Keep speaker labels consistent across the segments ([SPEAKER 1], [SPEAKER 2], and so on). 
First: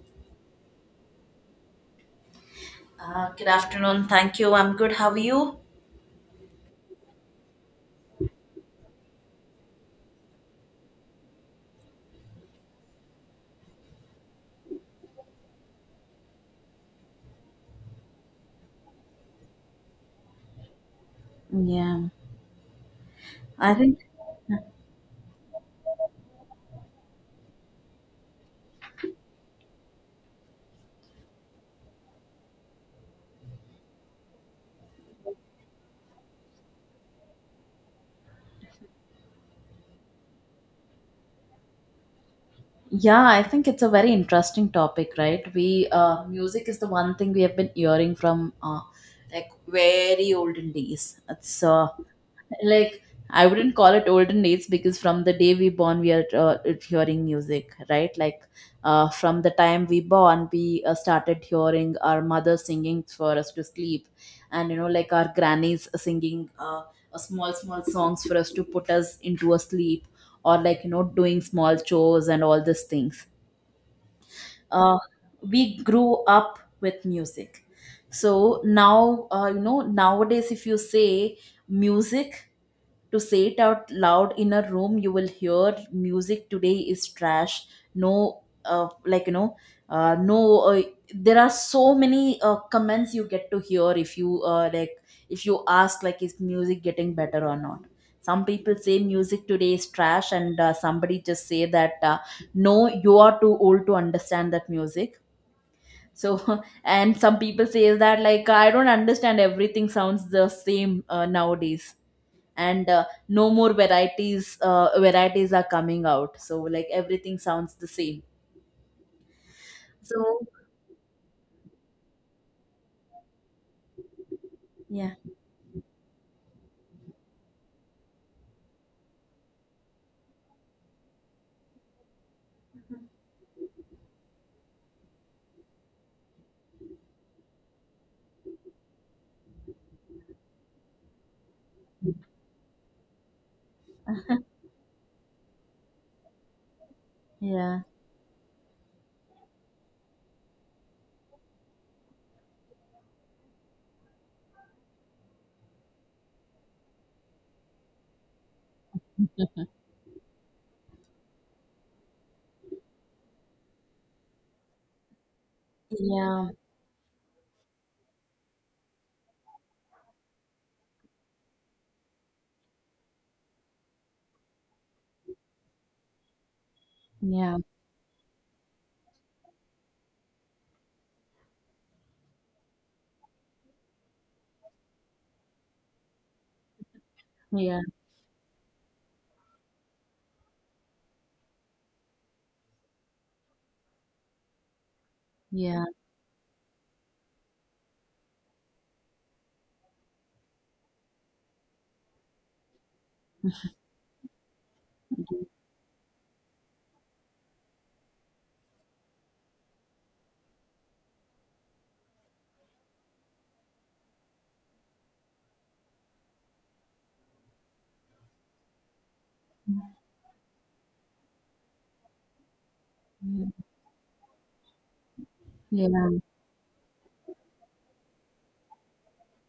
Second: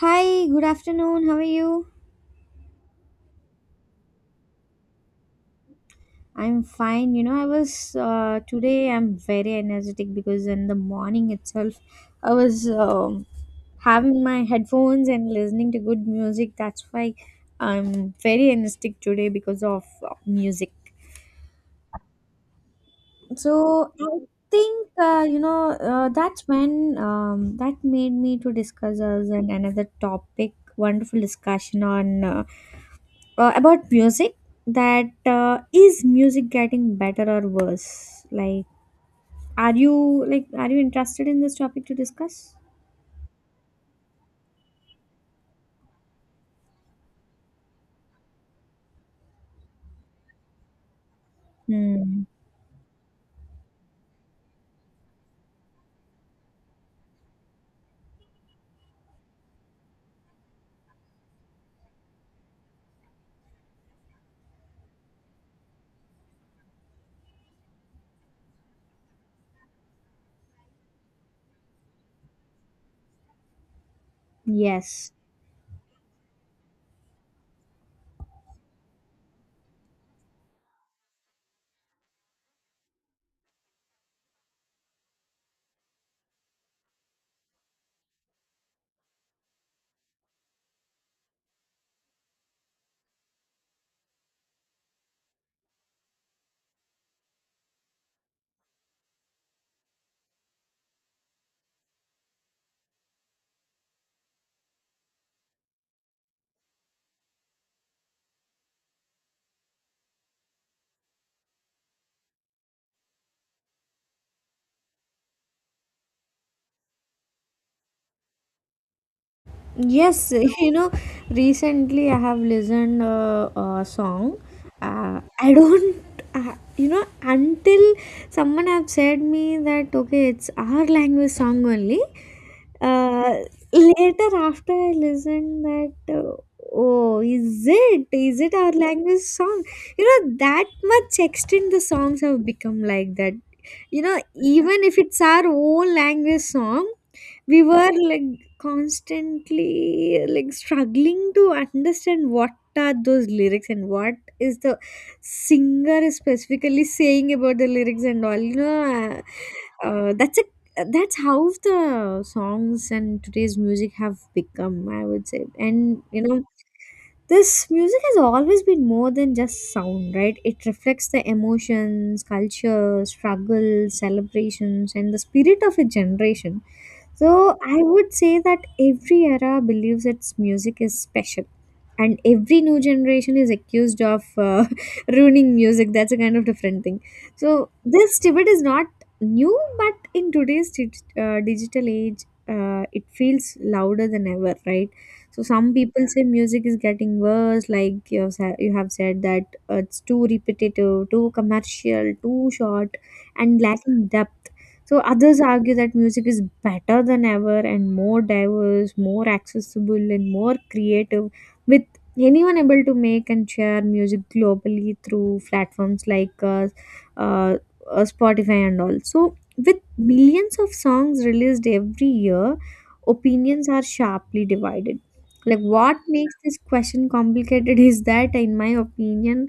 [SPEAKER 1] Hi, good afternoon. How are you?
[SPEAKER 2] Good afternoon. Thank you. I'm good. How are you?
[SPEAKER 1] I'm fine. You know, I was Today I'm very energetic because in the morning itself I was having my headphones and listening to good music. That's why I'm very energetic today because of music.
[SPEAKER 2] Yeah, I
[SPEAKER 1] So
[SPEAKER 2] think.
[SPEAKER 1] I think that's when that made me to discuss us and another topic. Wonderful discussion on about music that is music getting better or worse, like are you, are you interested in this topic to discuss?
[SPEAKER 2] Yeah, I think it's a very interesting topic, right? We Music is the one thing we have been hearing from like very olden days. It's
[SPEAKER 1] Hmm.
[SPEAKER 2] like I wouldn't call it olden days because from the day we born, we are hearing music, right? From the time we born, we started hearing our mother singing for us to sleep, and you know, like our grannies singing small small songs for us to put us into a sleep, or like you know doing small chores and all these things. uh,
[SPEAKER 1] Yes.
[SPEAKER 2] we grew up with music. So now, you know, nowadays if you say music, to say it out loud in a room you will hear music today is trash. No like you know, no uh, there are so many comments you get to hear if you if you ask like is music getting better or not. Some people say music today is trash, and somebody just say that no, you are too old to understand that music. So and some people say that like I don't understand, everything sounds the same nowadays, and no more varieties, varieties are coming out, so like everything sounds the same.
[SPEAKER 1] Yes,
[SPEAKER 2] so
[SPEAKER 1] you know, recently I have listened a song.
[SPEAKER 2] yeah
[SPEAKER 1] I don't, you know, until someone have said me that, okay, it's our language song only. Uh, Later after I listened that, oh, is it? Is it our language song? You know, that much extent the songs have become like that. You know, even if it's our own language song, we
[SPEAKER 2] yeah
[SPEAKER 1] were like constantly like struggling to understand what are those lyrics and what is the singer is specifically saying about the lyrics and all, you know, that's a, that's how the songs and today's music have become, I would say. And you know,
[SPEAKER 2] yeah
[SPEAKER 1] this music has always been more than just sound, right? It reflects the emotions, culture, struggles, celebrations, and the spirit of a generation.
[SPEAKER 2] yeah
[SPEAKER 1] So I would say that every era believes its music is special, and every new generation is accused of ruining music. That's a kind of different thing. So
[SPEAKER 2] yeah
[SPEAKER 1] this debate is not new, but in today's digital age, it feels louder than ever, right? So some
[SPEAKER 2] yeah
[SPEAKER 1] people say music is getting worse, like you have said that it's too repetitive, too commercial, too short, and lacking depth. So others argue that music is better than ever and more diverse, more accessible, and more creative, with anyone able to make and share music globally through platforms like uh, Spotify and all. So with millions of songs released every year, opinions are sharply divided. Like,
[SPEAKER 2] yeah
[SPEAKER 1] what makes this question complicated is that, in my opinion,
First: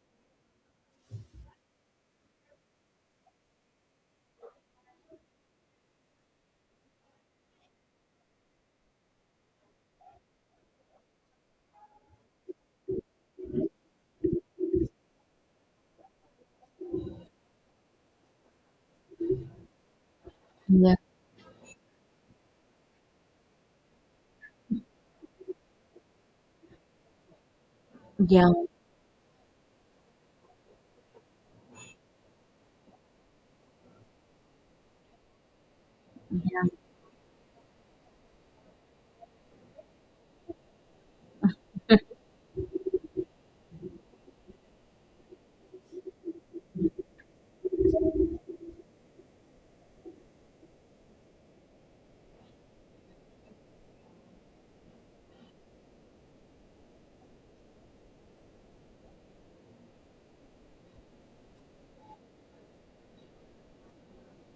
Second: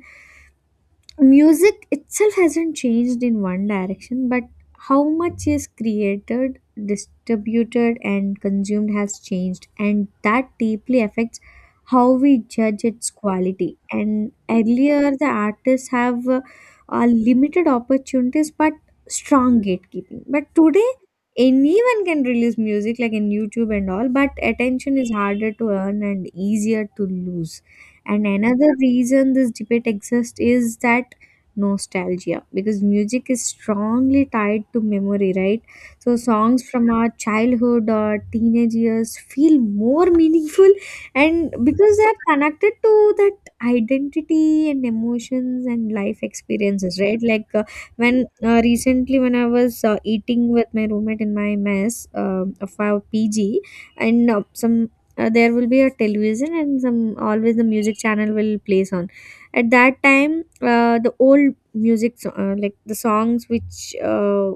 [SPEAKER 1] music itself hasn't changed in one direction, but how much is created, distributed, and consumed has changed, and that deeply affects how we judge its quality. And earlier, the artists have limited opportunities but strong gatekeeping. But today,
[SPEAKER 2] yeah
[SPEAKER 1] anyone can release music like in YouTube and all, but attention is harder to earn and easier to lose. And
[SPEAKER 2] yeah
[SPEAKER 1] another reason this debate exists is that nostalgia, because music is strongly tied to memory, right? So songs
[SPEAKER 2] yeah
[SPEAKER 1] from our childhood or teenage years feel more meaningful, and because they are connected to that identity and emotions and life experiences, right? Like when recently when I was eating with my roommate in my mess of our PG, and some, there will be a television, and some, always the music channel will play songs. At that time, the old music, like the songs which,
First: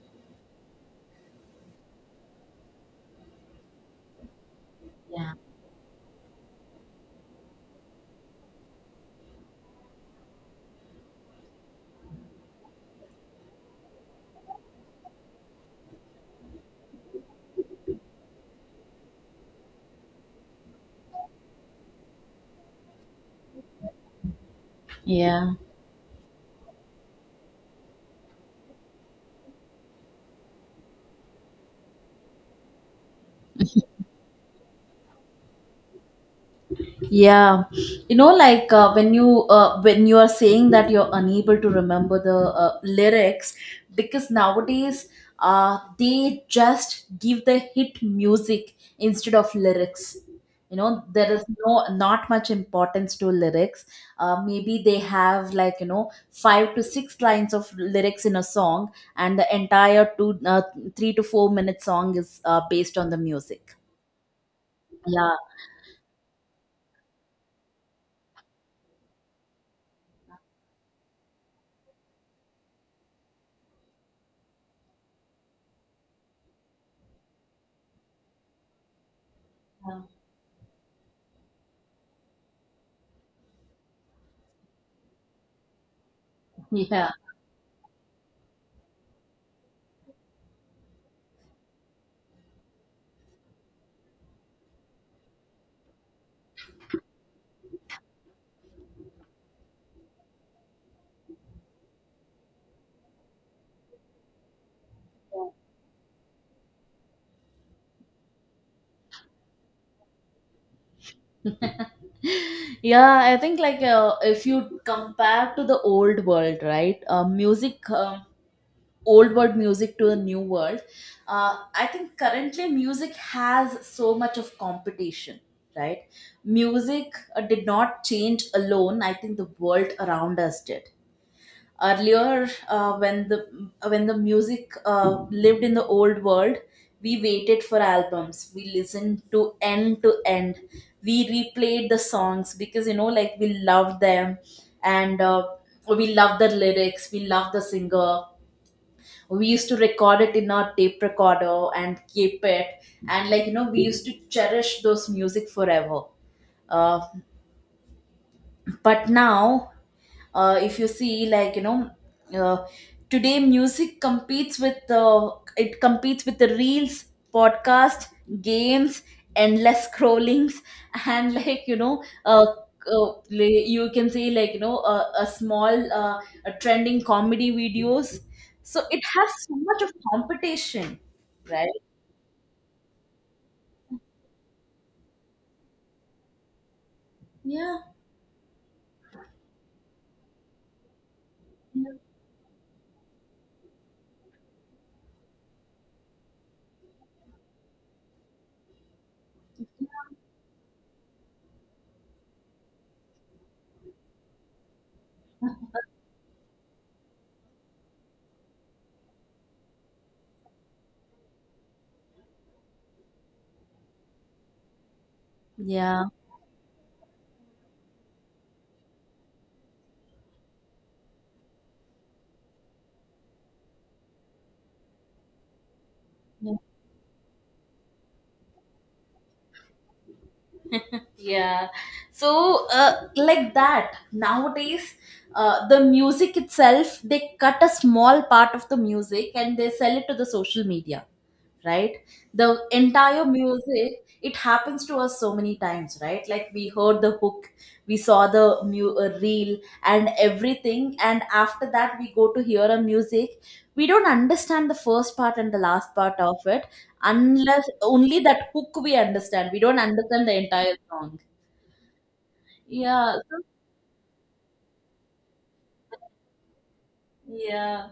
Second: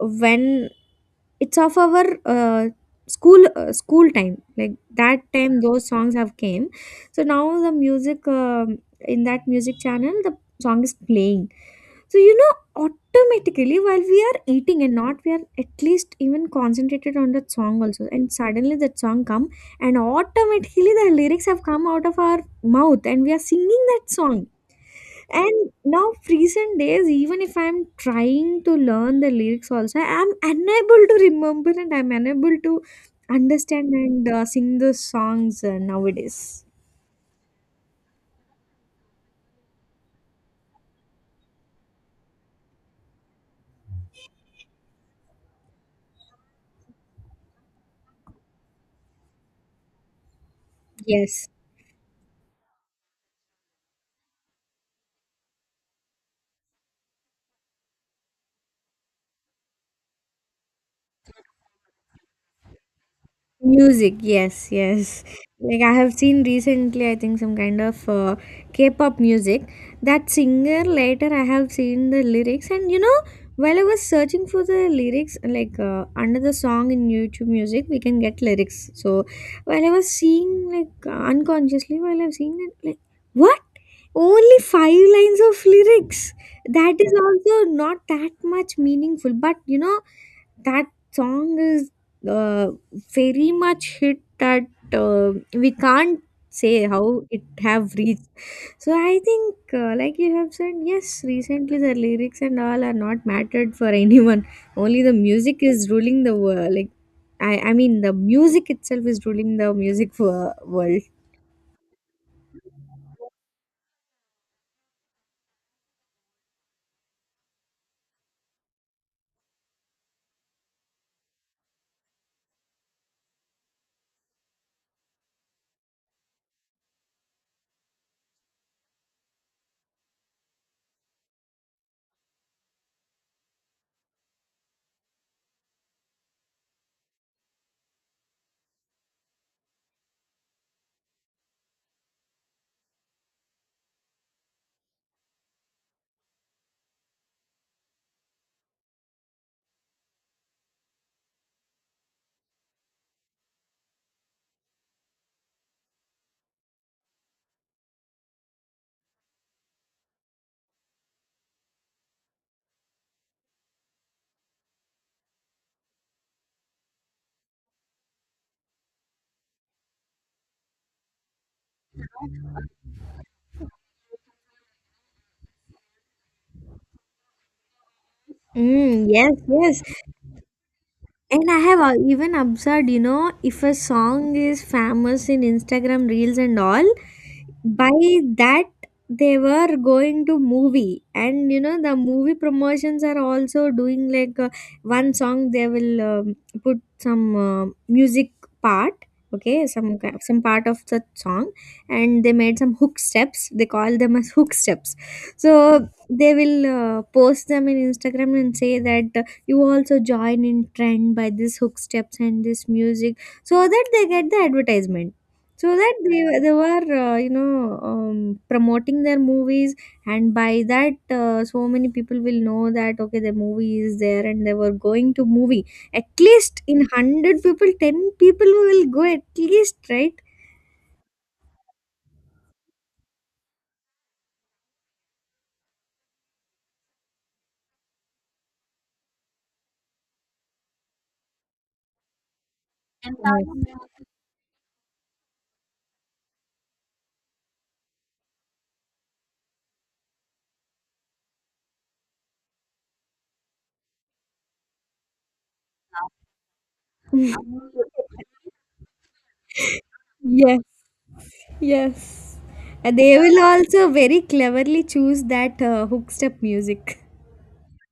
[SPEAKER 1] when it's of our school, school time, like that
[SPEAKER 2] yeah
[SPEAKER 1] time those songs have came. So now the music, in that music channel, the song is playing. So you know, automatically while we are eating and not we are at least even concentrated on that song also, and suddenly that song come, and automatically the lyrics have come out of our mouth and we are singing that song.
[SPEAKER 2] Yeah.
[SPEAKER 1] And now recent days, even if I'm trying to learn the lyrics also, I'm unable to remember and I'm unable to understand and sing the songs nowadays.
[SPEAKER 2] Yeah, you know, like when you are saying that you're unable to remember the lyrics, because nowadays they just give the hit music instead of lyrics. You know, there is
[SPEAKER 1] Yes.
[SPEAKER 2] no not much importance to lyrics. Maybe they have like you know 5 to 6 lines of lyrics in a song, and the entire two 3 to 4 minute song is based on the music.
[SPEAKER 1] Music, yes, yes.
[SPEAKER 2] Yeah,
[SPEAKER 1] Like I have seen recently, I think some kind of K-pop music. That singer, later I have seen the lyrics, and you know, while I was searching for the lyrics, like under the song in YouTube Music, we can get lyrics. So while I was seeing, like unconsciously, while I was seeing that, like, what? Only five lines of lyrics. That
[SPEAKER 2] yeah.
[SPEAKER 1] is also not that much meaningful, but you know, that song is. Uh, Very much hit that we can't say how it have reached. So I think like you have said, yes, recently the lyrics and all are not mattered for anyone, only the music is ruling the world. Like I mean the music itself is ruling the music for world.
[SPEAKER 2] Yeah I think like, if you compare to the old world, right? Music Old world music to the new world. I think currently music has so much of competition, right? Music did not change alone, I think the world around us did. Earlier, when the music lived in the old world, we waited for albums, we listened to end to end, we replayed the songs because you know like we loved them. And we loved the lyrics, we loved the singer. We used to record it in our tape recorder and keep it, and like you know we used to cherish those music forever. uh, but now, if you see like you know, uh, today music competes with it competes with the reels, podcast, games, endless scrollings, and like you know, you can say like you know a small a trending comedy videos. So it
[SPEAKER 1] Mm,
[SPEAKER 2] has
[SPEAKER 1] yes,
[SPEAKER 2] so much
[SPEAKER 1] yes.
[SPEAKER 2] of competition,
[SPEAKER 1] And I
[SPEAKER 2] right?
[SPEAKER 1] have even observed, you know, if a song is famous in Instagram Reels and all, by
[SPEAKER 2] yeah
[SPEAKER 1] that they were going to movie. And you know, the movie promotions are also doing like, one song they will put some music part, okay, some some part of the song, and they made some hook steps, they call them as hook steps. So they will post them in Instagram and say that, you also join in trend by this hook steps and this music, so that they get the advertisement, so that
[SPEAKER 2] yeah
[SPEAKER 1] they were promoting their movies. And by that so many people will know that, okay, the movie is there, and they were going to movie. At
[SPEAKER 2] yeah
[SPEAKER 1] least in 100 people, 10 people will go at least, right?
[SPEAKER 2] Yeah. So, like that, nowadays, the music itself, they cut a small part of the music and they sell it to the social media, right? The entire music, it happens to us so many times, right? Like we heard the hook, we saw the reel and everything. And after that, we go to hear a music. We don't understand the first part and the last part of it,
[SPEAKER 1] Yes.
[SPEAKER 2] unless only that hook we understand. We don't understand the
[SPEAKER 1] Yes.
[SPEAKER 2] entire song.
[SPEAKER 1] Yes. And
[SPEAKER 2] yeah.
[SPEAKER 1] they
[SPEAKER 2] So,
[SPEAKER 1] will also very cleverly choose that hook step music.
[SPEAKER 2] yeah.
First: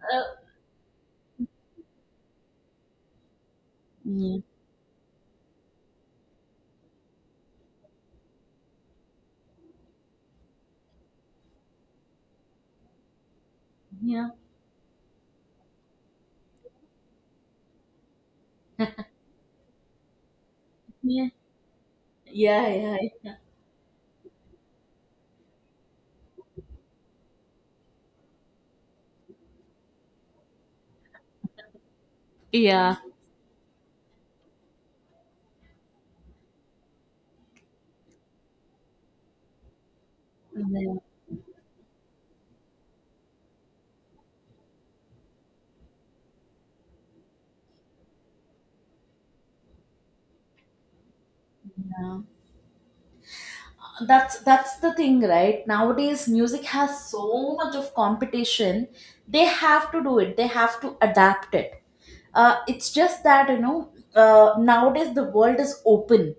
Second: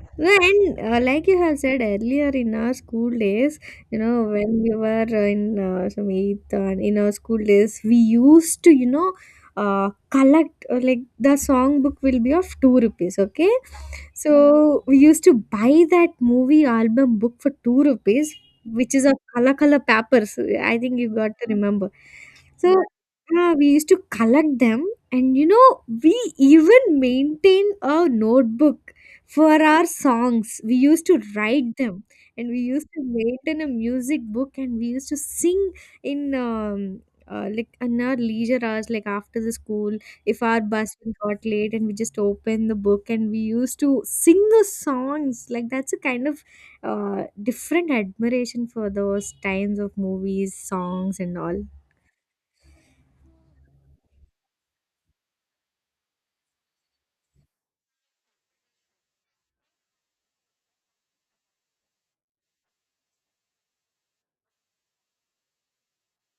[SPEAKER 2] Uh,
[SPEAKER 1] No. And like you have said earlier, in our school days, you know,
[SPEAKER 2] yeah.
[SPEAKER 1] when we were in some eighth and in our school days, we used to, you know, collect like, the song book will be of two rupees, okay?
[SPEAKER 2] Yeah.
[SPEAKER 1] So we used to buy that movie album book for two rupees, which is of color color papers. I think you
[SPEAKER 2] Yeah.
[SPEAKER 1] got to remember. So
[SPEAKER 2] Yeah. Yeah.
[SPEAKER 1] we used to collect them, and you know, we even maintain a notebook for our songs, we used to write them. And we used
[SPEAKER 2] Yeah.
[SPEAKER 1] to write in a music book, and we used to sing in like in our leisure hours, like after the school, if our bus
[SPEAKER 2] Yeah.
[SPEAKER 1] got late, and we just opened the book and we used to sing the songs. Like that's a kind of different admiration for those times of movies songs and all.
[SPEAKER 2] yeah. That's the thing, right? Nowadays, music has so much of competition. They have to do it. They have to adapt it. It's just that you know, nowadays the world is open.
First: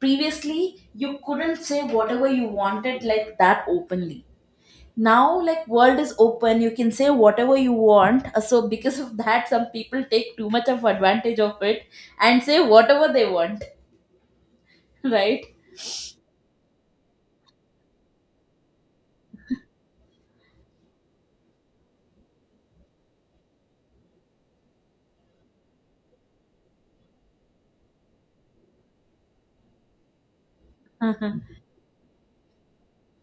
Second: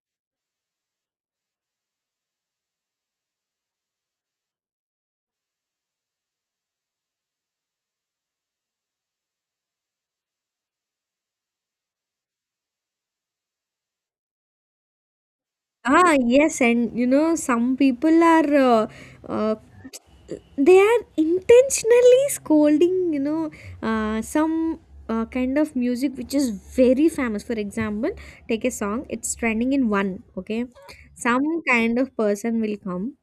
[SPEAKER 2] Previously, you couldn't say whatever you wanted like that openly. Now like world is open, you can say whatever you want. So because of that, some people take too much of advantage of it and say whatever they want. Right?
[SPEAKER 1] Ah, yes. And you know, some people are uh, they are intentionally scolding, you know, some kind of music which is very famous. For example, take a song, it's trending in one, okay?
[SPEAKER 2] Mhm.
[SPEAKER 1] Some kind of person will come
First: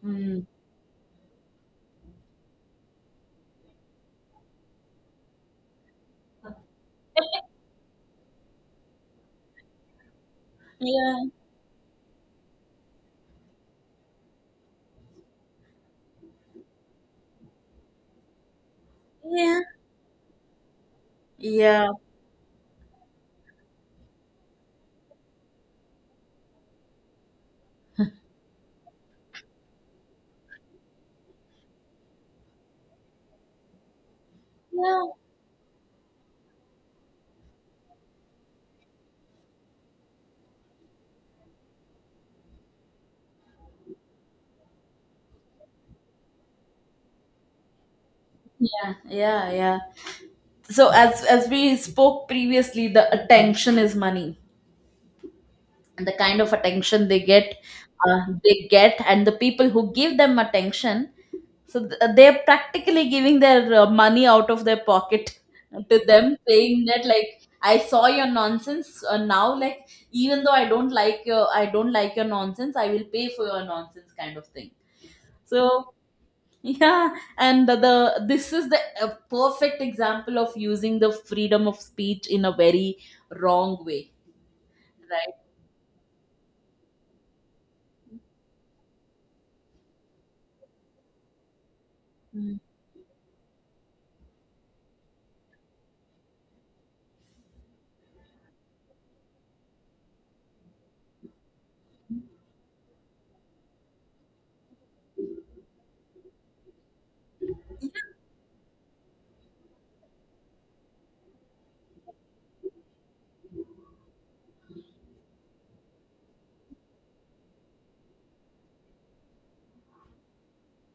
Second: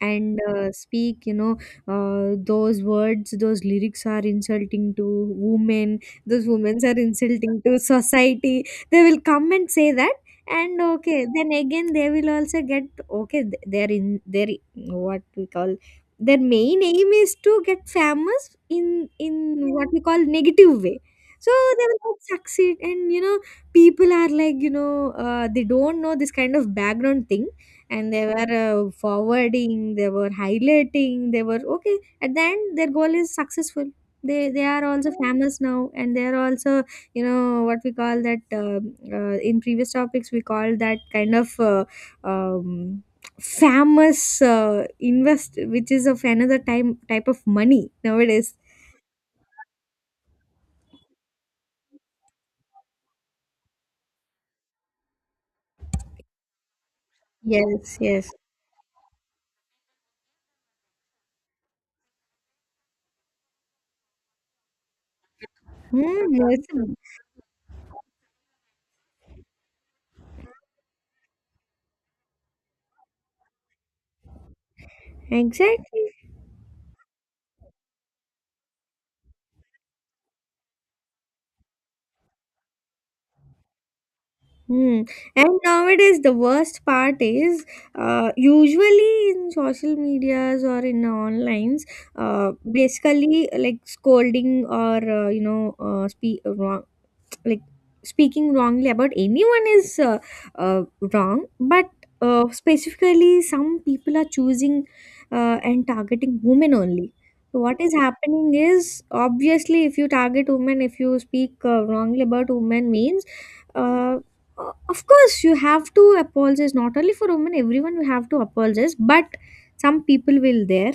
[SPEAKER 1] and
[SPEAKER 2] Mm.
[SPEAKER 1] speak, you know, those words, those lyrics are insulting to women, those women are insulting to society. They will come and say that, and
[SPEAKER 2] yeah
[SPEAKER 1] okay, then again they will also get, okay, they're in their, what we call, their main aim is to get famous in,
[SPEAKER 2] yeah
[SPEAKER 1] what we call, negative way. So they
[SPEAKER 2] yeah
[SPEAKER 1] will not succeed. And you know, people are like, you know, they don't know this kind of background thing, and they were forwarding, they were highlighting, they were, okay, at the end their goal is successful. They are
[SPEAKER 2] yeah
[SPEAKER 1] also famous now, and they are also, you know, what we call that, in previous topics we call that kind of um, famous invest, which is of another time type of money nowadays.
[SPEAKER 2] yeah yeah yeah So as we spoke previously, the attention is money, and the kind of attention they get,
[SPEAKER 1] Yes, yes.
[SPEAKER 2] they get, and the people who give them attention. So they're practically giving their money out of their pocket to them,
[SPEAKER 1] Hmm.
[SPEAKER 2] saying that
[SPEAKER 1] That's—
[SPEAKER 2] like I saw your nonsense now. Like even though I don't like your I don't like your nonsense, I will pay for your nonsense kind of thing. So
[SPEAKER 1] Exactly.
[SPEAKER 2] yeah, and the this is the perfect example of using the freedom of speech in a very wrong way,
[SPEAKER 1] Hmm.
[SPEAKER 2] right?
[SPEAKER 1] And nowadays, the worst part is usually in social medias or in onlines, uh,
[SPEAKER 2] Mm.
[SPEAKER 1] basically like scolding or speak, like speaking wrongly about anyone is uh, wrong. But specifically some people are choosing and targeting women only. So what is happening is obviously if you target women, if you speak wrongly about women means, uh, of course you have to apologize. Not only for women, everyone you have to apologize. But some people will there,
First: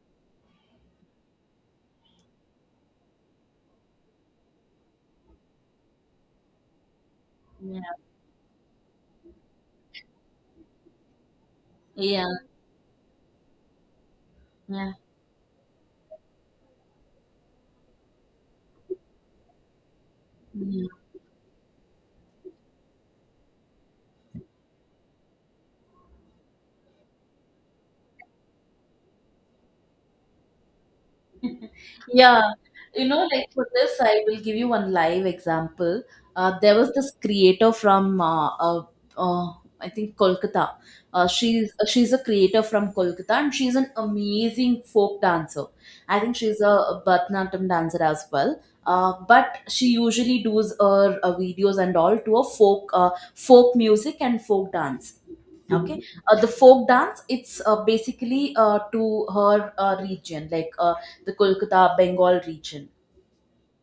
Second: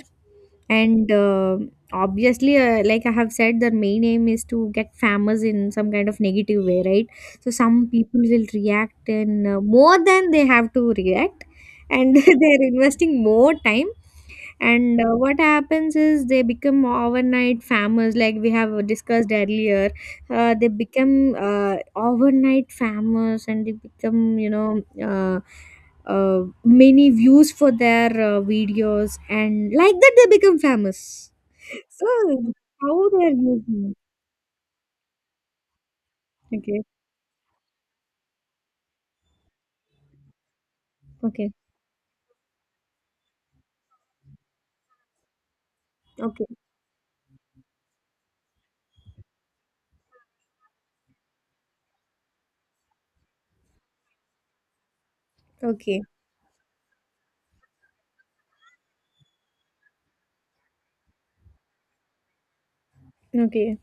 [SPEAKER 1] and obviously like I have said, their main aim is to get famous in some kind of negative way, right? So
[SPEAKER 2] Yeah,
[SPEAKER 1] some people will react in, more than they have to react, and
[SPEAKER 2] yeah,
[SPEAKER 1] they're investing more time.
[SPEAKER 2] yeah.
[SPEAKER 1] And what happens is they become overnight famous, like we have discussed earlier. They become overnight famous and they become, you know, many views for their videos, and like that they become famous. So
[SPEAKER 2] Yeah, you
[SPEAKER 1] how they
[SPEAKER 2] know,
[SPEAKER 1] are
[SPEAKER 2] like for
[SPEAKER 1] using
[SPEAKER 2] this,
[SPEAKER 1] it.
[SPEAKER 2] I will give you one live example. There
[SPEAKER 1] Okay.
[SPEAKER 2] was this creator from uh, I think Kolkata.
[SPEAKER 1] Okay.
[SPEAKER 2] She's a creator from Kolkata, and she's an amazing folk dancer. I think
[SPEAKER 1] Okay.
[SPEAKER 2] she's a Bharatanatyam dancer as well. But she usually does her videos and all to a folk folk music and folk dance, okay?
[SPEAKER 1] Okay.
[SPEAKER 2] The folk dance, it's basically to her region, like the Kolkata Bengal region.
[SPEAKER 1] Okay.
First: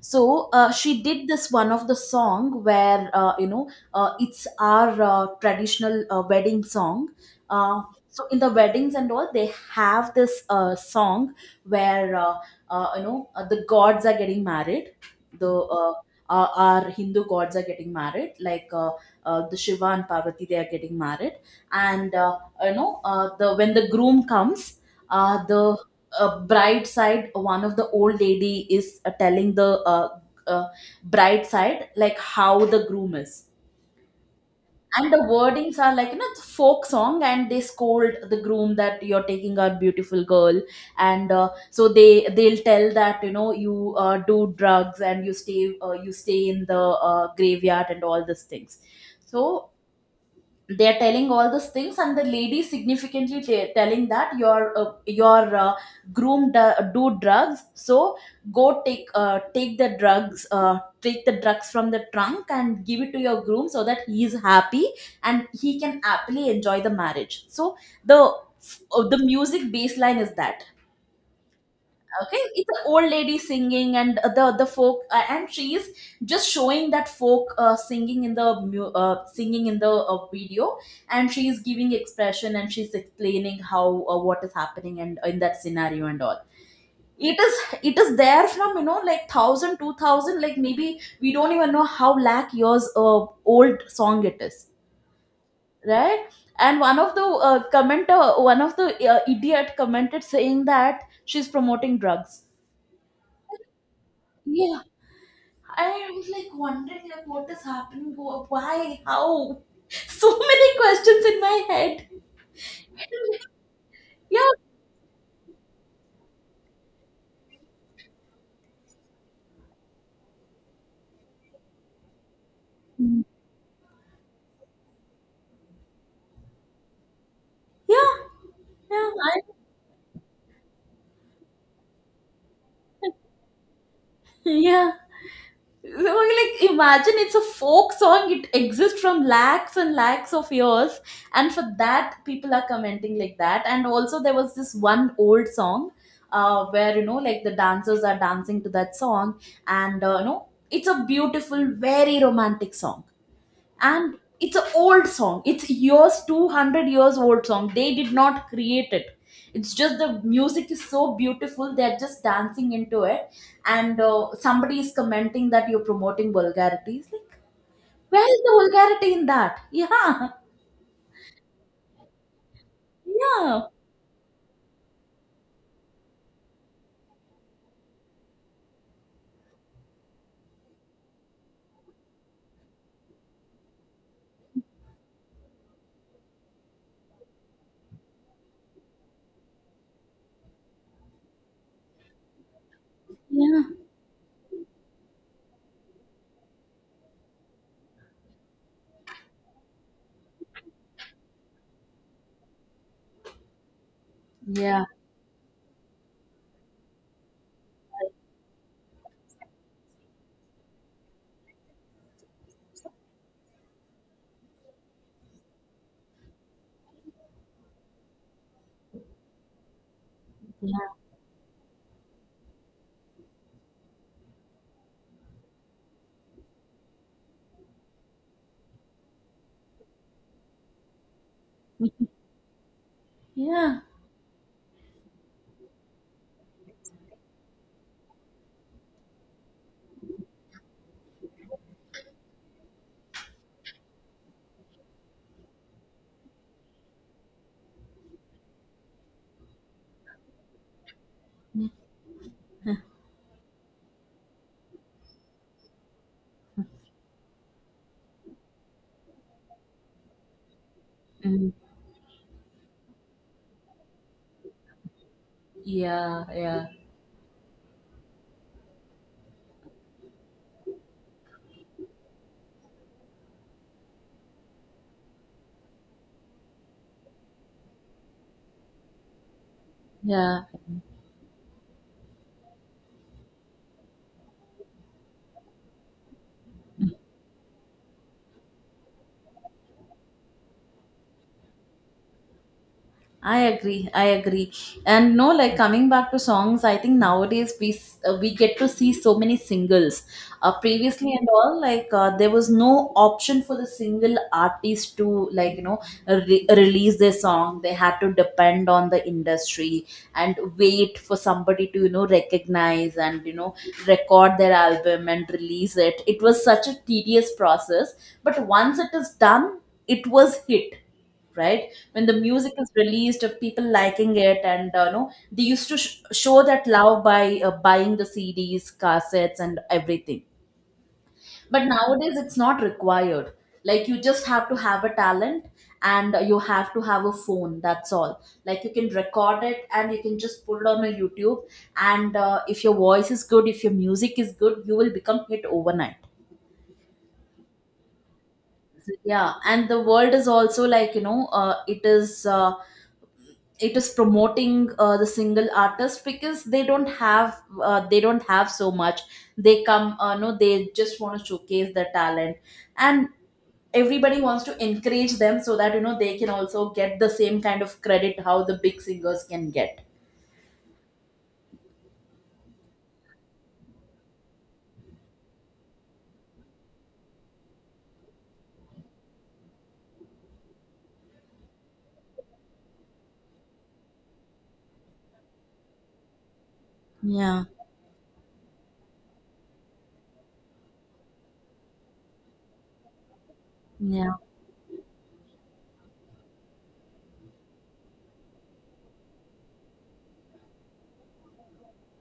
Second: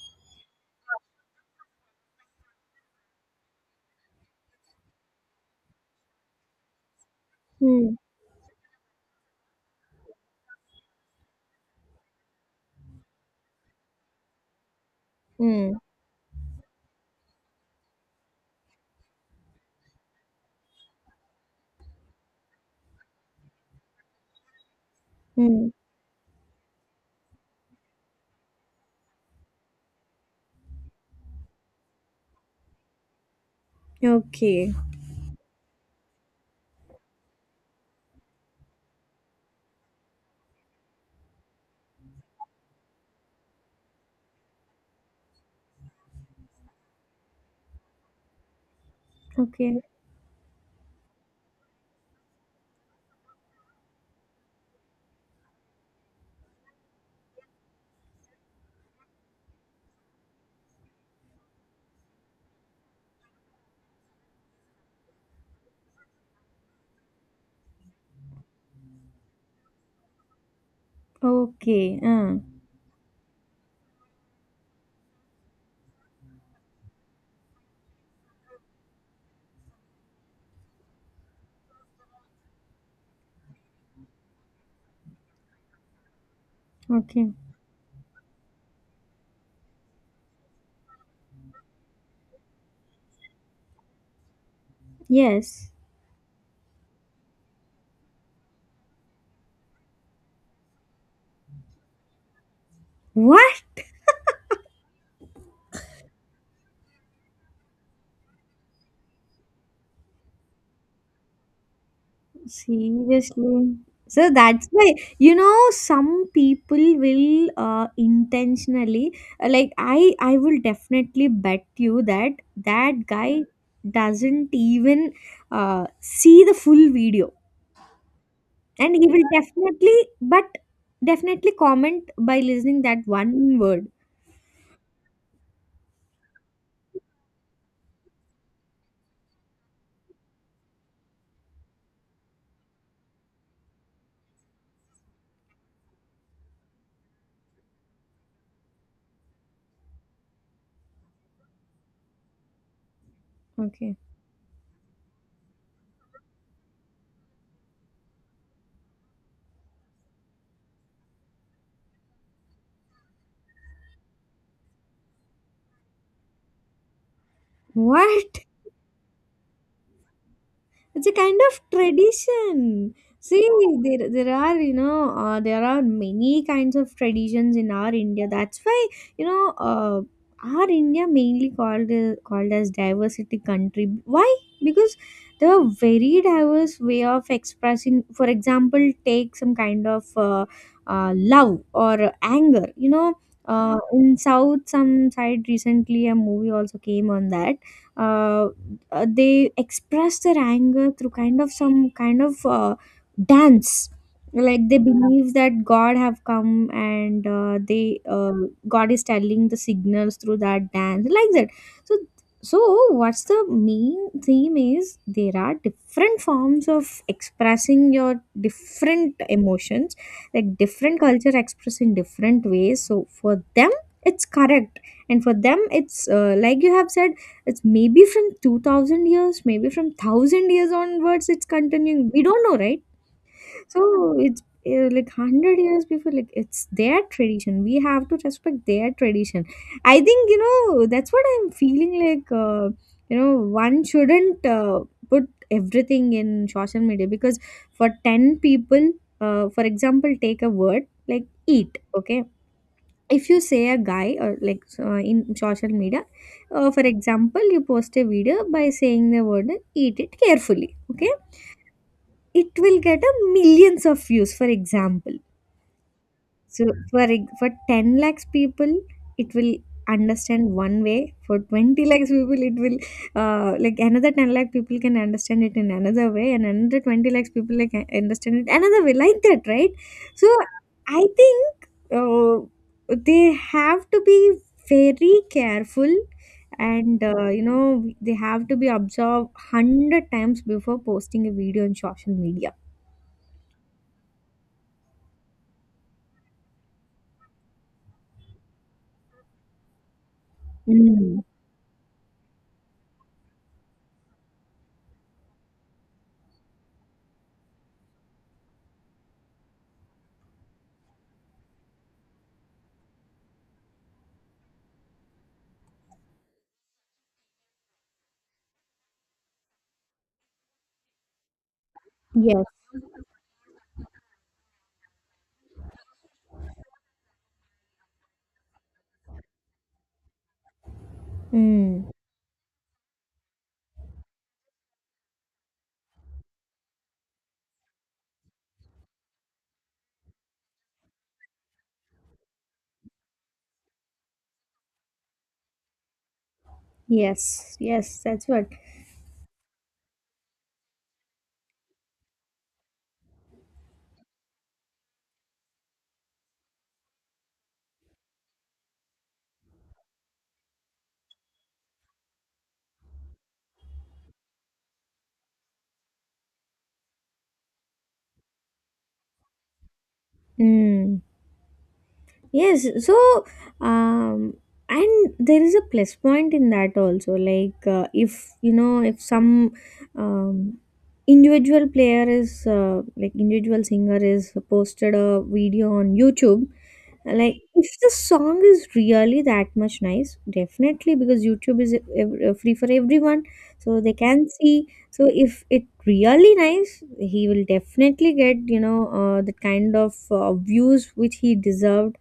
[SPEAKER 2] So she did this one of the song where you know it's our traditional wedding song. uh,
[SPEAKER 1] Hmm.
[SPEAKER 2] so in the weddings and all, they have this song where you know the gods are getting married, the
[SPEAKER 1] Hmm.
[SPEAKER 2] our Hindu gods are getting married, like the Shiva and Parvati, they are getting married. And you know, the when the groom comes, the
[SPEAKER 1] Hmm.
[SPEAKER 2] bride side, one of the old lady is telling the uh, bride side like how the groom is,
[SPEAKER 1] Okay.
[SPEAKER 2] and the wordings are like you know it's folk song and they scold the groom that you're taking our beautiful girl, and so they'll tell that you know you do drugs and you stay in the graveyard and all these things. So
[SPEAKER 1] Okay.
[SPEAKER 2] they are telling all those things, and the lady significantly telling that your groom do drugs, so go take take the drugs from the trunk and give it to your groom so that he is happy and he can happily enjoy the marriage. So the the music baseline is that,
[SPEAKER 1] Okay.
[SPEAKER 2] okay it's an old lady singing, and the folk, and she is just showing that folk singing in the singing in the video, and she is giving expression and she's explaining how what is happening and in that scenario and all.
[SPEAKER 1] Okay.
[SPEAKER 2] It is it is there from you know like thousand two thousand, like maybe we don't even know how lakh years old song it is,
[SPEAKER 1] Yes.
[SPEAKER 2] right? And one of the commenter, one of the idiot commented saying that she's promoting drugs.
[SPEAKER 1] What?
[SPEAKER 2] Yeah. I was like wondering like what is happening, why, how? So many questions in my head.
[SPEAKER 1] Seriously. So
[SPEAKER 2] Yeah,
[SPEAKER 1] that's why, you know, some people will intentionally, like, I will definitely bet you that that guy doesn't even see the full video.
[SPEAKER 2] yeah,
[SPEAKER 1] And
[SPEAKER 2] yeah,
[SPEAKER 1] he will
[SPEAKER 2] I,
[SPEAKER 1] definitely, but definitely comment by listening that one word.
[SPEAKER 2] yeah. So, like imagine it's a folk song. It exists from lakhs and lakhs of years, and for that people are commenting like that. And also there was this one old song, where you know like the dancers are dancing to that song, and you know it's a beautiful, very romantic song,
[SPEAKER 1] Okay.
[SPEAKER 2] and it's an old song, it's years 200 years old song, they did not create it, it's just the music is so beautiful, they're just dancing into it. And somebody is commenting that you're promoting vulgarity. It's like, where is
[SPEAKER 1] What?
[SPEAKER 2] the vulgarity in that? yeah
[SPEAKER 1] It's a kind of tradition. See,
[SPEAKER 2] yeah
[SPEAKER 1] there are, you know, there are many kinds of traditions in our India. That's why, you know, our India mainly called called as diversity country. Why? Because there are very diverse way of expressing. For example, take some kind of love or anger. You know, in South some side recently a movie also came on that uh, they express their anger through kind of some kind of dance like they
[SPEAKER 2] yeah
[SPEAKER 1] believe that god have come and they god is telling the signals through that dance like that, so so what's the main theme is there are different forms of expressing your different emotions, like
[SPEAKER 2] yeah
[SPEAKER 1] different culture express in different ways. So for them it's correct, and for them it's like you have said, it's maybe from 2000 years, maybe from 1000 years onwards it's
[SPEAKER 2] yeah
[SPEAKER 1] continuing, we don't know, right?
[SPEAKER 2] Yeah.
[SPEAKER 1] So it's like 100 years before, like it's their tradition, we have to respect their tradition. I think, you know, that's what I'm feeling like, you know, one shouldn't put everything in social media, because for 10 people, for example, take a word like eat, okay? If you say a guy or like so, in social media, for example, you post a video by saying the word eat it carefully, okay,
[SPEAKER 2] Mm.
[SPEAKER 1] it will get a millions of views, for example.
[SPEAKER 2] yeah
[SPEAKER 1] So
[SPEAKER 2] yeah
[SPEAKER 1] For 10 lakhs people, it will understand one way. For 20 lakhs people, it will, like another 10 lakh people can understand it in another way, and another 20 lakhs people like understand it another way, like that, right? So
[SPEAKER 2] yeah
[SPEAKER 1] I think they have to be very careful, and you know, they have to be observed 100 times before posting a video on social media.
[SPEAKER 2] I agree. I agree. And no, like coming back to songs, I think nowadays we get to see so many singles. Previously
[SPEAKER 1] Mm.
[SPEAKER 2] and all, like there was no option for the single artist to like you know release their song. They had to depend on the industry and wait for somebody to you know recognize and you know record their album and release it. It was such a tedious process, but once it is done, it was hit right when the
[SPEAKER 1] Yes.
[SPEAKER 2] music is released of people liking it. And no They used to show that love by buying the cds, cassettes and everything, but
[SPEAKER 1] Mm.
[SPEAKER 2] nowadays it's not required. Like, you just have to have a talent and you have to have a phone, that's all. Like, you can record it and you can just put it on a YouTube, and if your voice is good, if your music is good, you will become hit overnight.
[SPEAKER 1] Yes, yes, that's what.
[SPEAKER 2] Yeah, and the world is also, like, you know, it is promoting the single artist because they don't have so much. They come no They just want to showcase their talent, and everybody wants to encourage them so that, you know, they can also get the same kind of credit how the big singers can get.
[SPEAKER 1] Hmm. Yes, so um, and there is a plus point in that also. Like if you know if some um, individual player is like individual singer is posted a video on YouTube, like
[SPEAKER 2] Yeah,
[SPEAKER 1] if the song is really that much nice, definitely because YouTube is free for everyone, so they
[SPEAKER 2] yeah,
[SPEAKER 1] can see. So if it really nice, he will definitely get, you know, the kind of views which he deserved,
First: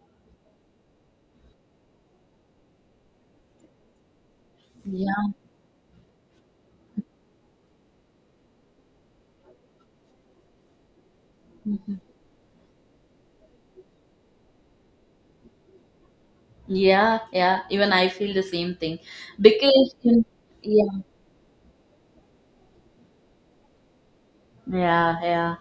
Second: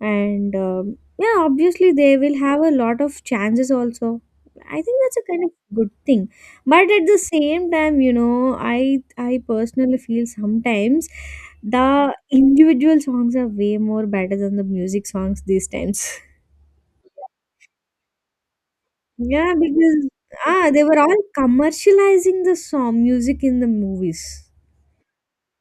[SPEAKER 1] and yeah, obviously they will have a lot of chances also. I think
[SPEAKER 2] yeah,
[SPEAKER 1] that's a kind of good thing, but at the same time, you know, I personally feel sometimes the individual songs are way more better than the music songs these times.
[SPEAKER 2] yeah, yeah, even I feel the same thing.
[SPEAKER 1] Yeah,
[SPEAKER 2] because
[SPEAKER 1] because
[SPEAKER 2] in,
[SPEAKER 1] ah, they
[SPEAKER 2] yeah,
[SPEAKER 1] were all commercializing the song music in the movies.
[SPEAKER 2] yeah, yeah,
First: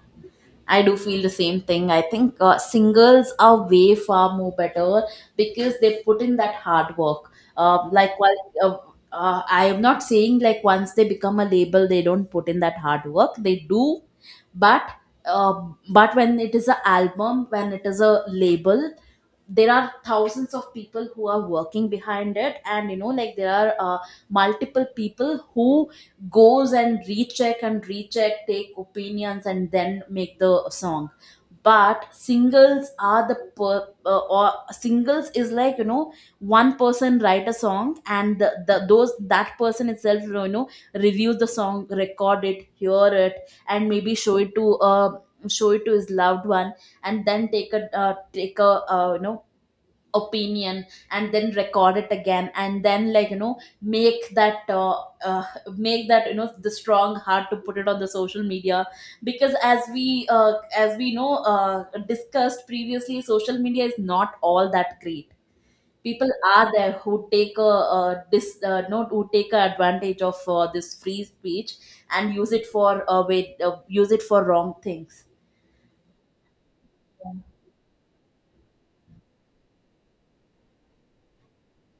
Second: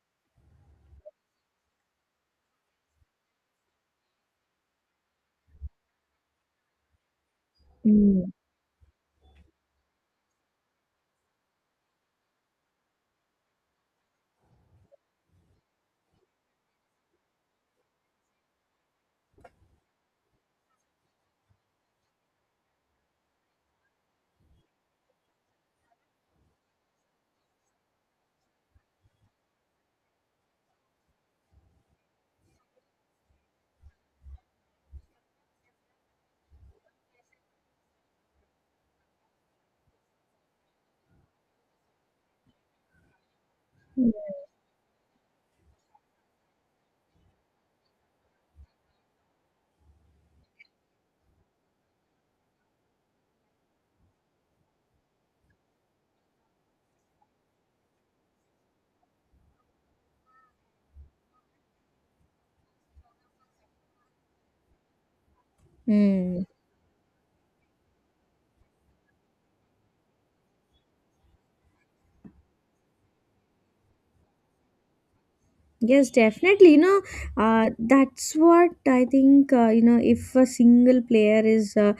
[SPEAKER 2] I do feel the same thing. I think singles are way far more better because they put in that hard work. Uh, like,
[SPEAKER 1] Mm.
[SPEAKER 2] while, I am not saying like once they become a label, they don't put in that hard work. They do, but uh, but when it is an album, when it is a label, there are thousands of people who are working behind it, and you know, like, there are multiple people who goes and recheck and recheck, take opinions and then make the song. But singles are the per, or singles is, like, you know, one person write a song, and the those that person itself, you know, reviews the song, record it, hear it, and maybe show it to his loved one, and then take a take a you know, opinion, and then record it again and then, like, you know, make that make that, you know, the strong heart to put it on the social media, because as we know, discussed previously, social media is not all that great. People
[SPEAKER 1] Mm.
[SPEAKER 2] are there who take a, dis not who take a advantage of this free speech and use it for wait use it for wrong things.
[SPEAKER 1] Yes, definitely. You know, that's what I think. You know, if a single player is,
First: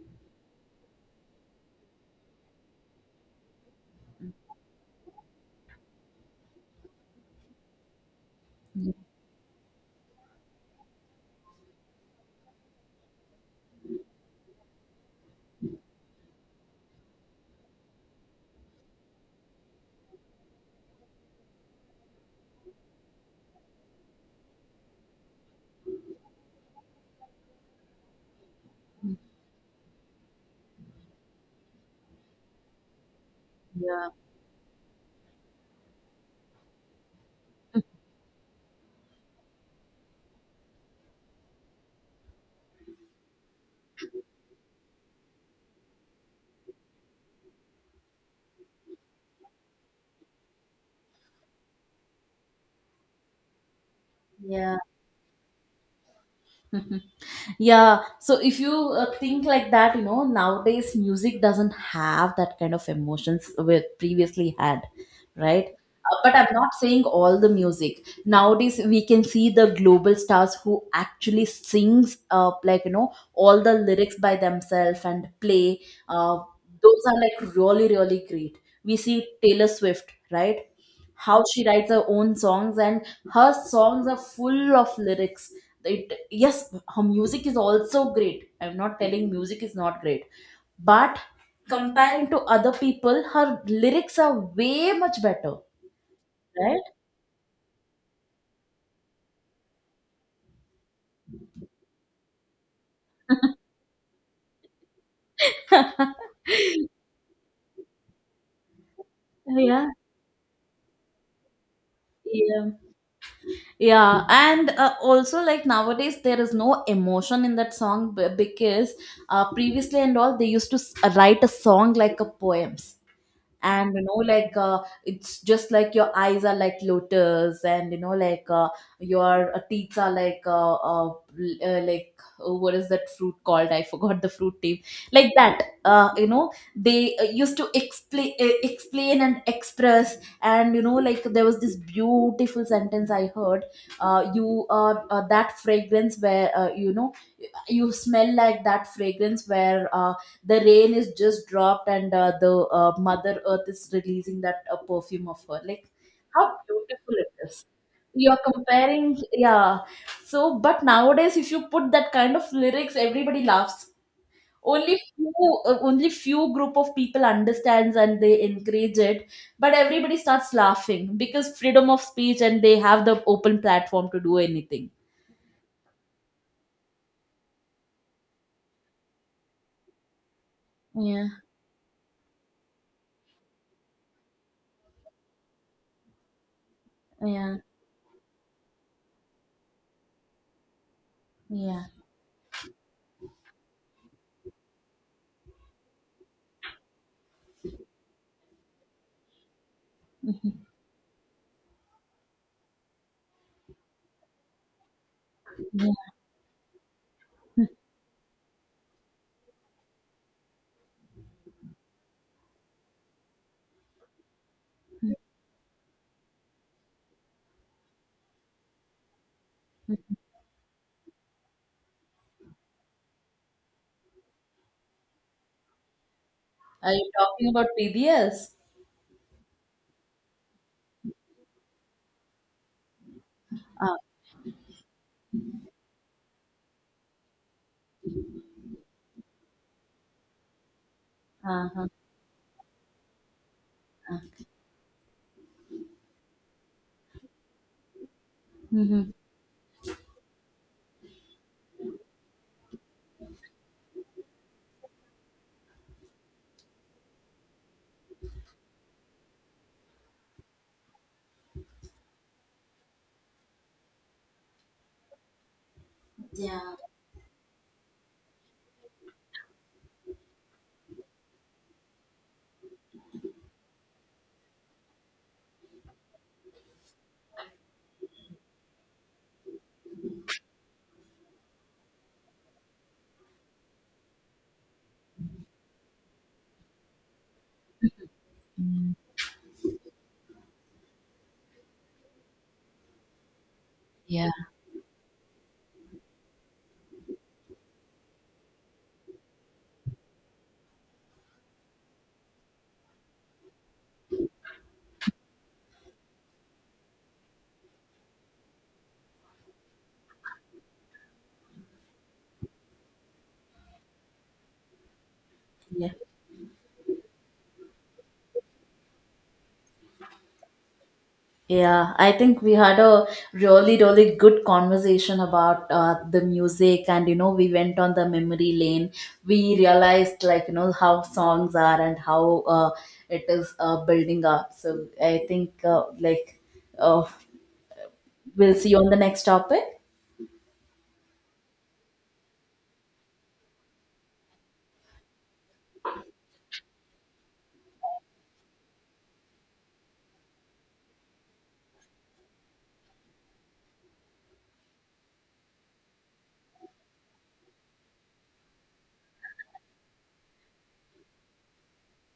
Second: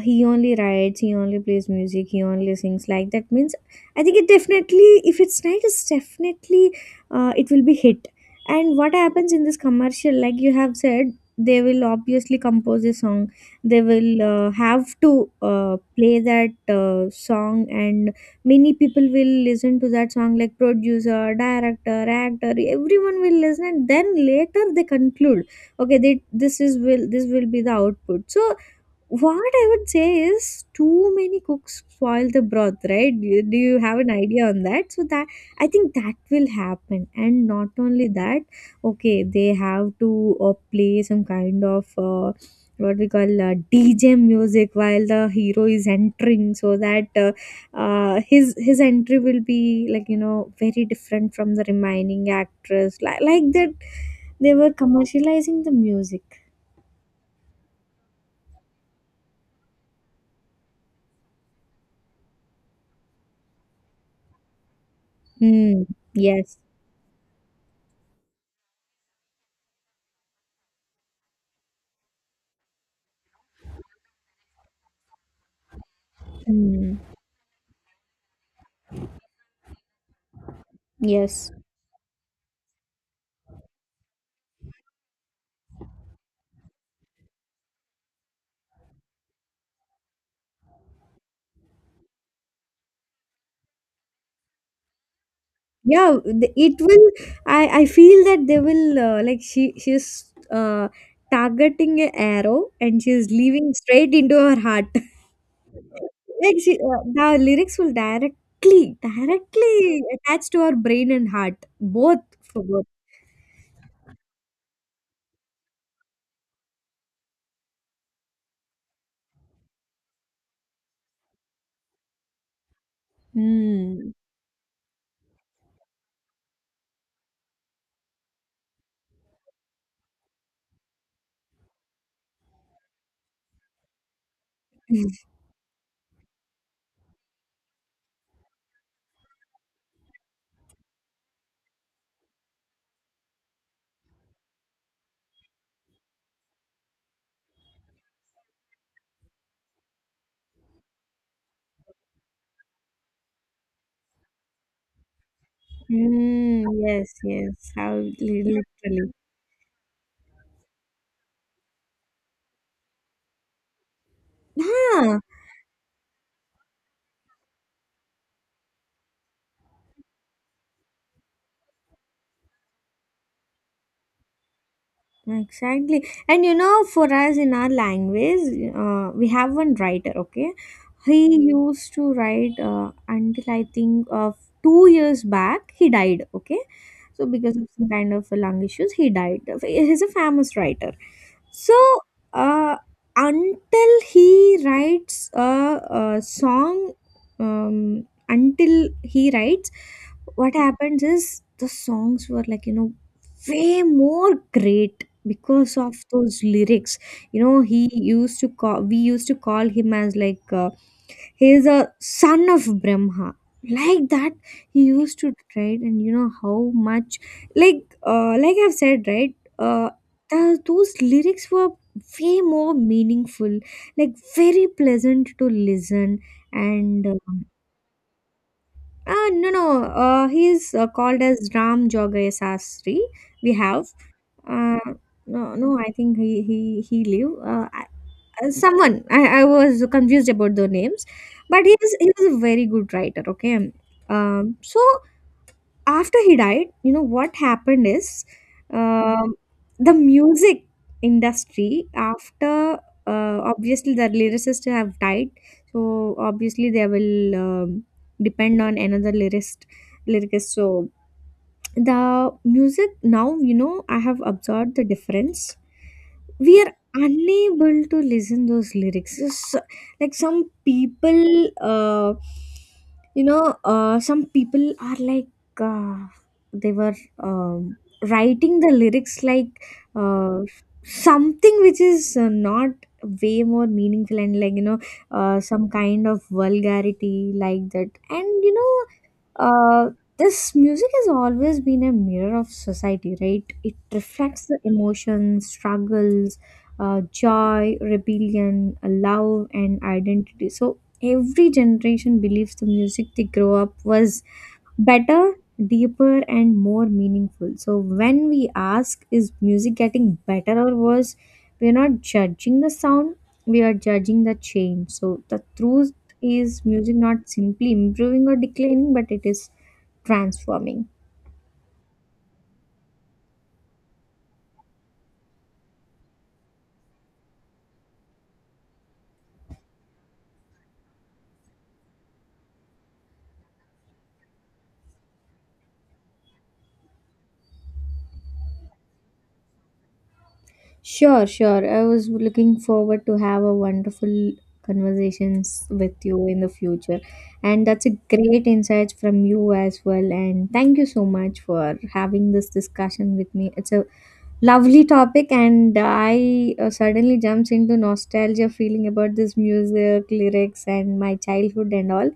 [SPEAKER 1] he only writes, he only plays music, he only sings. Like that means, I think it definitely, if it's nice, it's definitely, it will be hit. And what happens in this commercial, like you have said, they will obviously compose a song. They will have to play that song, and many people will listen to that song, like producer, director, actor, everyone will listen, and then later they conclude, okay, this is will, this will be the output. So what I would say is too many cooks spoil the broth, right? Do you have
[SPEAKER 2] Yeah.
[SPEAKER 1] an idea on that? So that I think that will happen, and not only that, okay, they have to play some kind of, what we call, DJ music while the hero is entering, so that his his entry will be like, you know, very different from the remaining actress, like that they were
[SPEAKER 2] Yeah,
[SPEAKER 1] commercializing the music.
[SPEAKER 2] yeah. Yeah, so if you think like that, you know, nowadays music doesn't have that kind of emotions we previously had, right?
[SPEAKER 1] Mm,
[SPEAKER 2] But I'm
[SPEAKER 1] yes.
[SPEAKER 2] not saying all the music. Nowadays we can see the global stars who actually sings, like, you know, all the lyrics by themselves and play. uh,
[SPEAKER 1] Mm.
[SPEAKER 2] those are like really, really great. We see Taylor Swift, right? How
[SPEAKER 1] Yes.
[SPEAKER 2] she writes her own songs, and her songs are full of lyrics. It Yes, her music is also great, I'm not telling music is not great, but comparing to other people, her lyrics are way much better.
[SPEAKER 1] Yeah, it will. I feel that they will, she's targeting a arrow, and she's leaving straight into her heart.
[SPEAKER 2] Right.
[SPEAKER 1] Like she, the lyrics will directly
[SPEAKER 2] Yeah,
[SPEAKER 1] directly attach to her brain and heart, both for
[SPEAKER 2] yeah,
[SPEAKER 1] both.
[SPEAKER 2] yeah, and also, like, nowadays there is no emotion in that song, because previously and all, they used to write a song like a poem, and you
[SPEAKER 1] Hmm.
[SPEAKER 2] know, like, it's just like your eyes are like lotus, and you know, like, your teeth are like like, what is that fruit called, I forgot the fruit name. Like that, you know, they used to explain, explain and express, and you know, like, there was this beautiful sentence I heard. You are that fragrance where, you know, you smell like that fragrance where, the rain is just dropped, and the mother earth is releasing that perfume of her. Like, how
[SPEAKER 1] Hmm. Yes.
[SPEAKER 2] beautiful it is.
[SPEAKER 1] Yes. How
[SPEAKER 2] You're
[SPEAKER 1] literally.
[SPEAKER 2] comparing, yeah. So but nowadays if you put that kind of lyrics, everybody laughs. Only
[SPEAKER 1] Yeah.
[SPEAKER 2] few, only few group of people understands and they encourage it, but everybody starts laughing because freedom of speech and they have the open platform to do anything.
[SPEAKER 1] Exactly. And you know, for us in our language, we have one writer, okay?
[SPEAKER 2] Yeah,
[SPEAKER 1] He used to write until I think of 2 years back, he died, okay? So,
[SPEAKER 2] yeah,
[SPEAKER 1] because of some kind of lung issues, he died. He's a famous writer. So,
[SPEAKER 2] yeah,
[SPEAKER 1] uh, until he writes a song, until he writes, what happens is the songs were like, you know, way more great because of those lyrics. You know,
[SPEAKER 2] yeah.
[SPEAKER 1] he used to call we used to call him as like, he is a son of Brahma, like that. He used to right, and you know how much, like, like I've said, right, those lyrics were way more meaningful, like very pleasant to listen.
[SPEAKER 2] Are
[SPEAKER 1] And
[SPEAKER 2] you talking about PDS?
[SPEAKER 1] no no he is called as Ram Jogay Sastri. We have
[SPEAKER 2] Uh,
[SPEAKER 1] uh, no, no, I think he live. I was confused about the names, but
[SPEAKER 2] uh-huh.
[SPEAKER 1] he was a very good writer. Okay,
[SPEAKER 2] uh, uh.
[SPEAKER 1] so after he died, you know what happened is,
[SPEAKER 2] Mhm.
[SPEAKER 1] um, the music industry after, obviously the lyricists have died, so obviously they will, depend on another lyricist. So the music now, you know, I have observed the difference.
[SPEAKER 2] Yeah.
[SPEAKER 1] We are unable to listen those lyrics. Just, like some people, some people are like, uh, they were, writing the lyrics like, uh, something which is not way more meaningful, and like, you know, some kind of vulgarity, like that. And you know,
[SPEAKER 2] Mm.
[SPEAKER 1] uh, this music has always been a mirror of society, right? It
[SPEAKER 2] Yeah,
[SPEAKER 1] reflects the emotions, struggles, joy, rebellion, love, and identity. So every generation believes the music they grow up was better, deeper, and more meaningful. So when we ask, is music getting better or worse? We are not judging the sound, we are judging the change. So the
[SPEAKER 2] yeah,
[SPEAKER 1] truth is music not simply improving or declining, but it is transforming.
[SPEAKER 2] yeah. I think we had a really, really good conversation about the music, and you know, we went on the memory lane. We realized, like, you know, how songs are and how uh, it is building up. So I think, like, uh, we'll see you on the next topic.
[SPEAKER 1] Sure, sure, I was looking forward to have a wonderful conversations with you in the future, and that's a great insight from you as well, and thank you so much for having this discussion with me. It's a lovely topic, and I, suddenly jumps into nostalgia feeling about this music lyrics and my childhood and all.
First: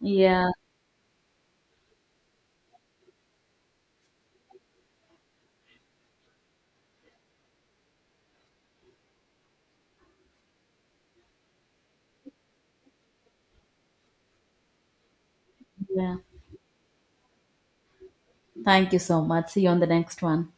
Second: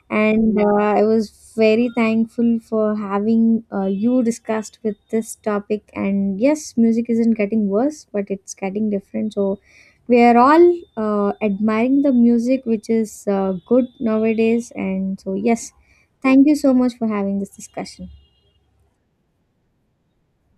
[SPEAKER 2] Yeah,
[SPEAKER 1] And I was very thankful for having you discussed with this topic. And yes, music isn't getting worse, but it's getting different. So we are all admiring the music, which is good nowadays. And so yes,
[SPEAKER 2] yeah.
[SPEAKER 1] thank you so much for having this discussion.
[SPEAKER 2] Thank you so much. See you on the next one.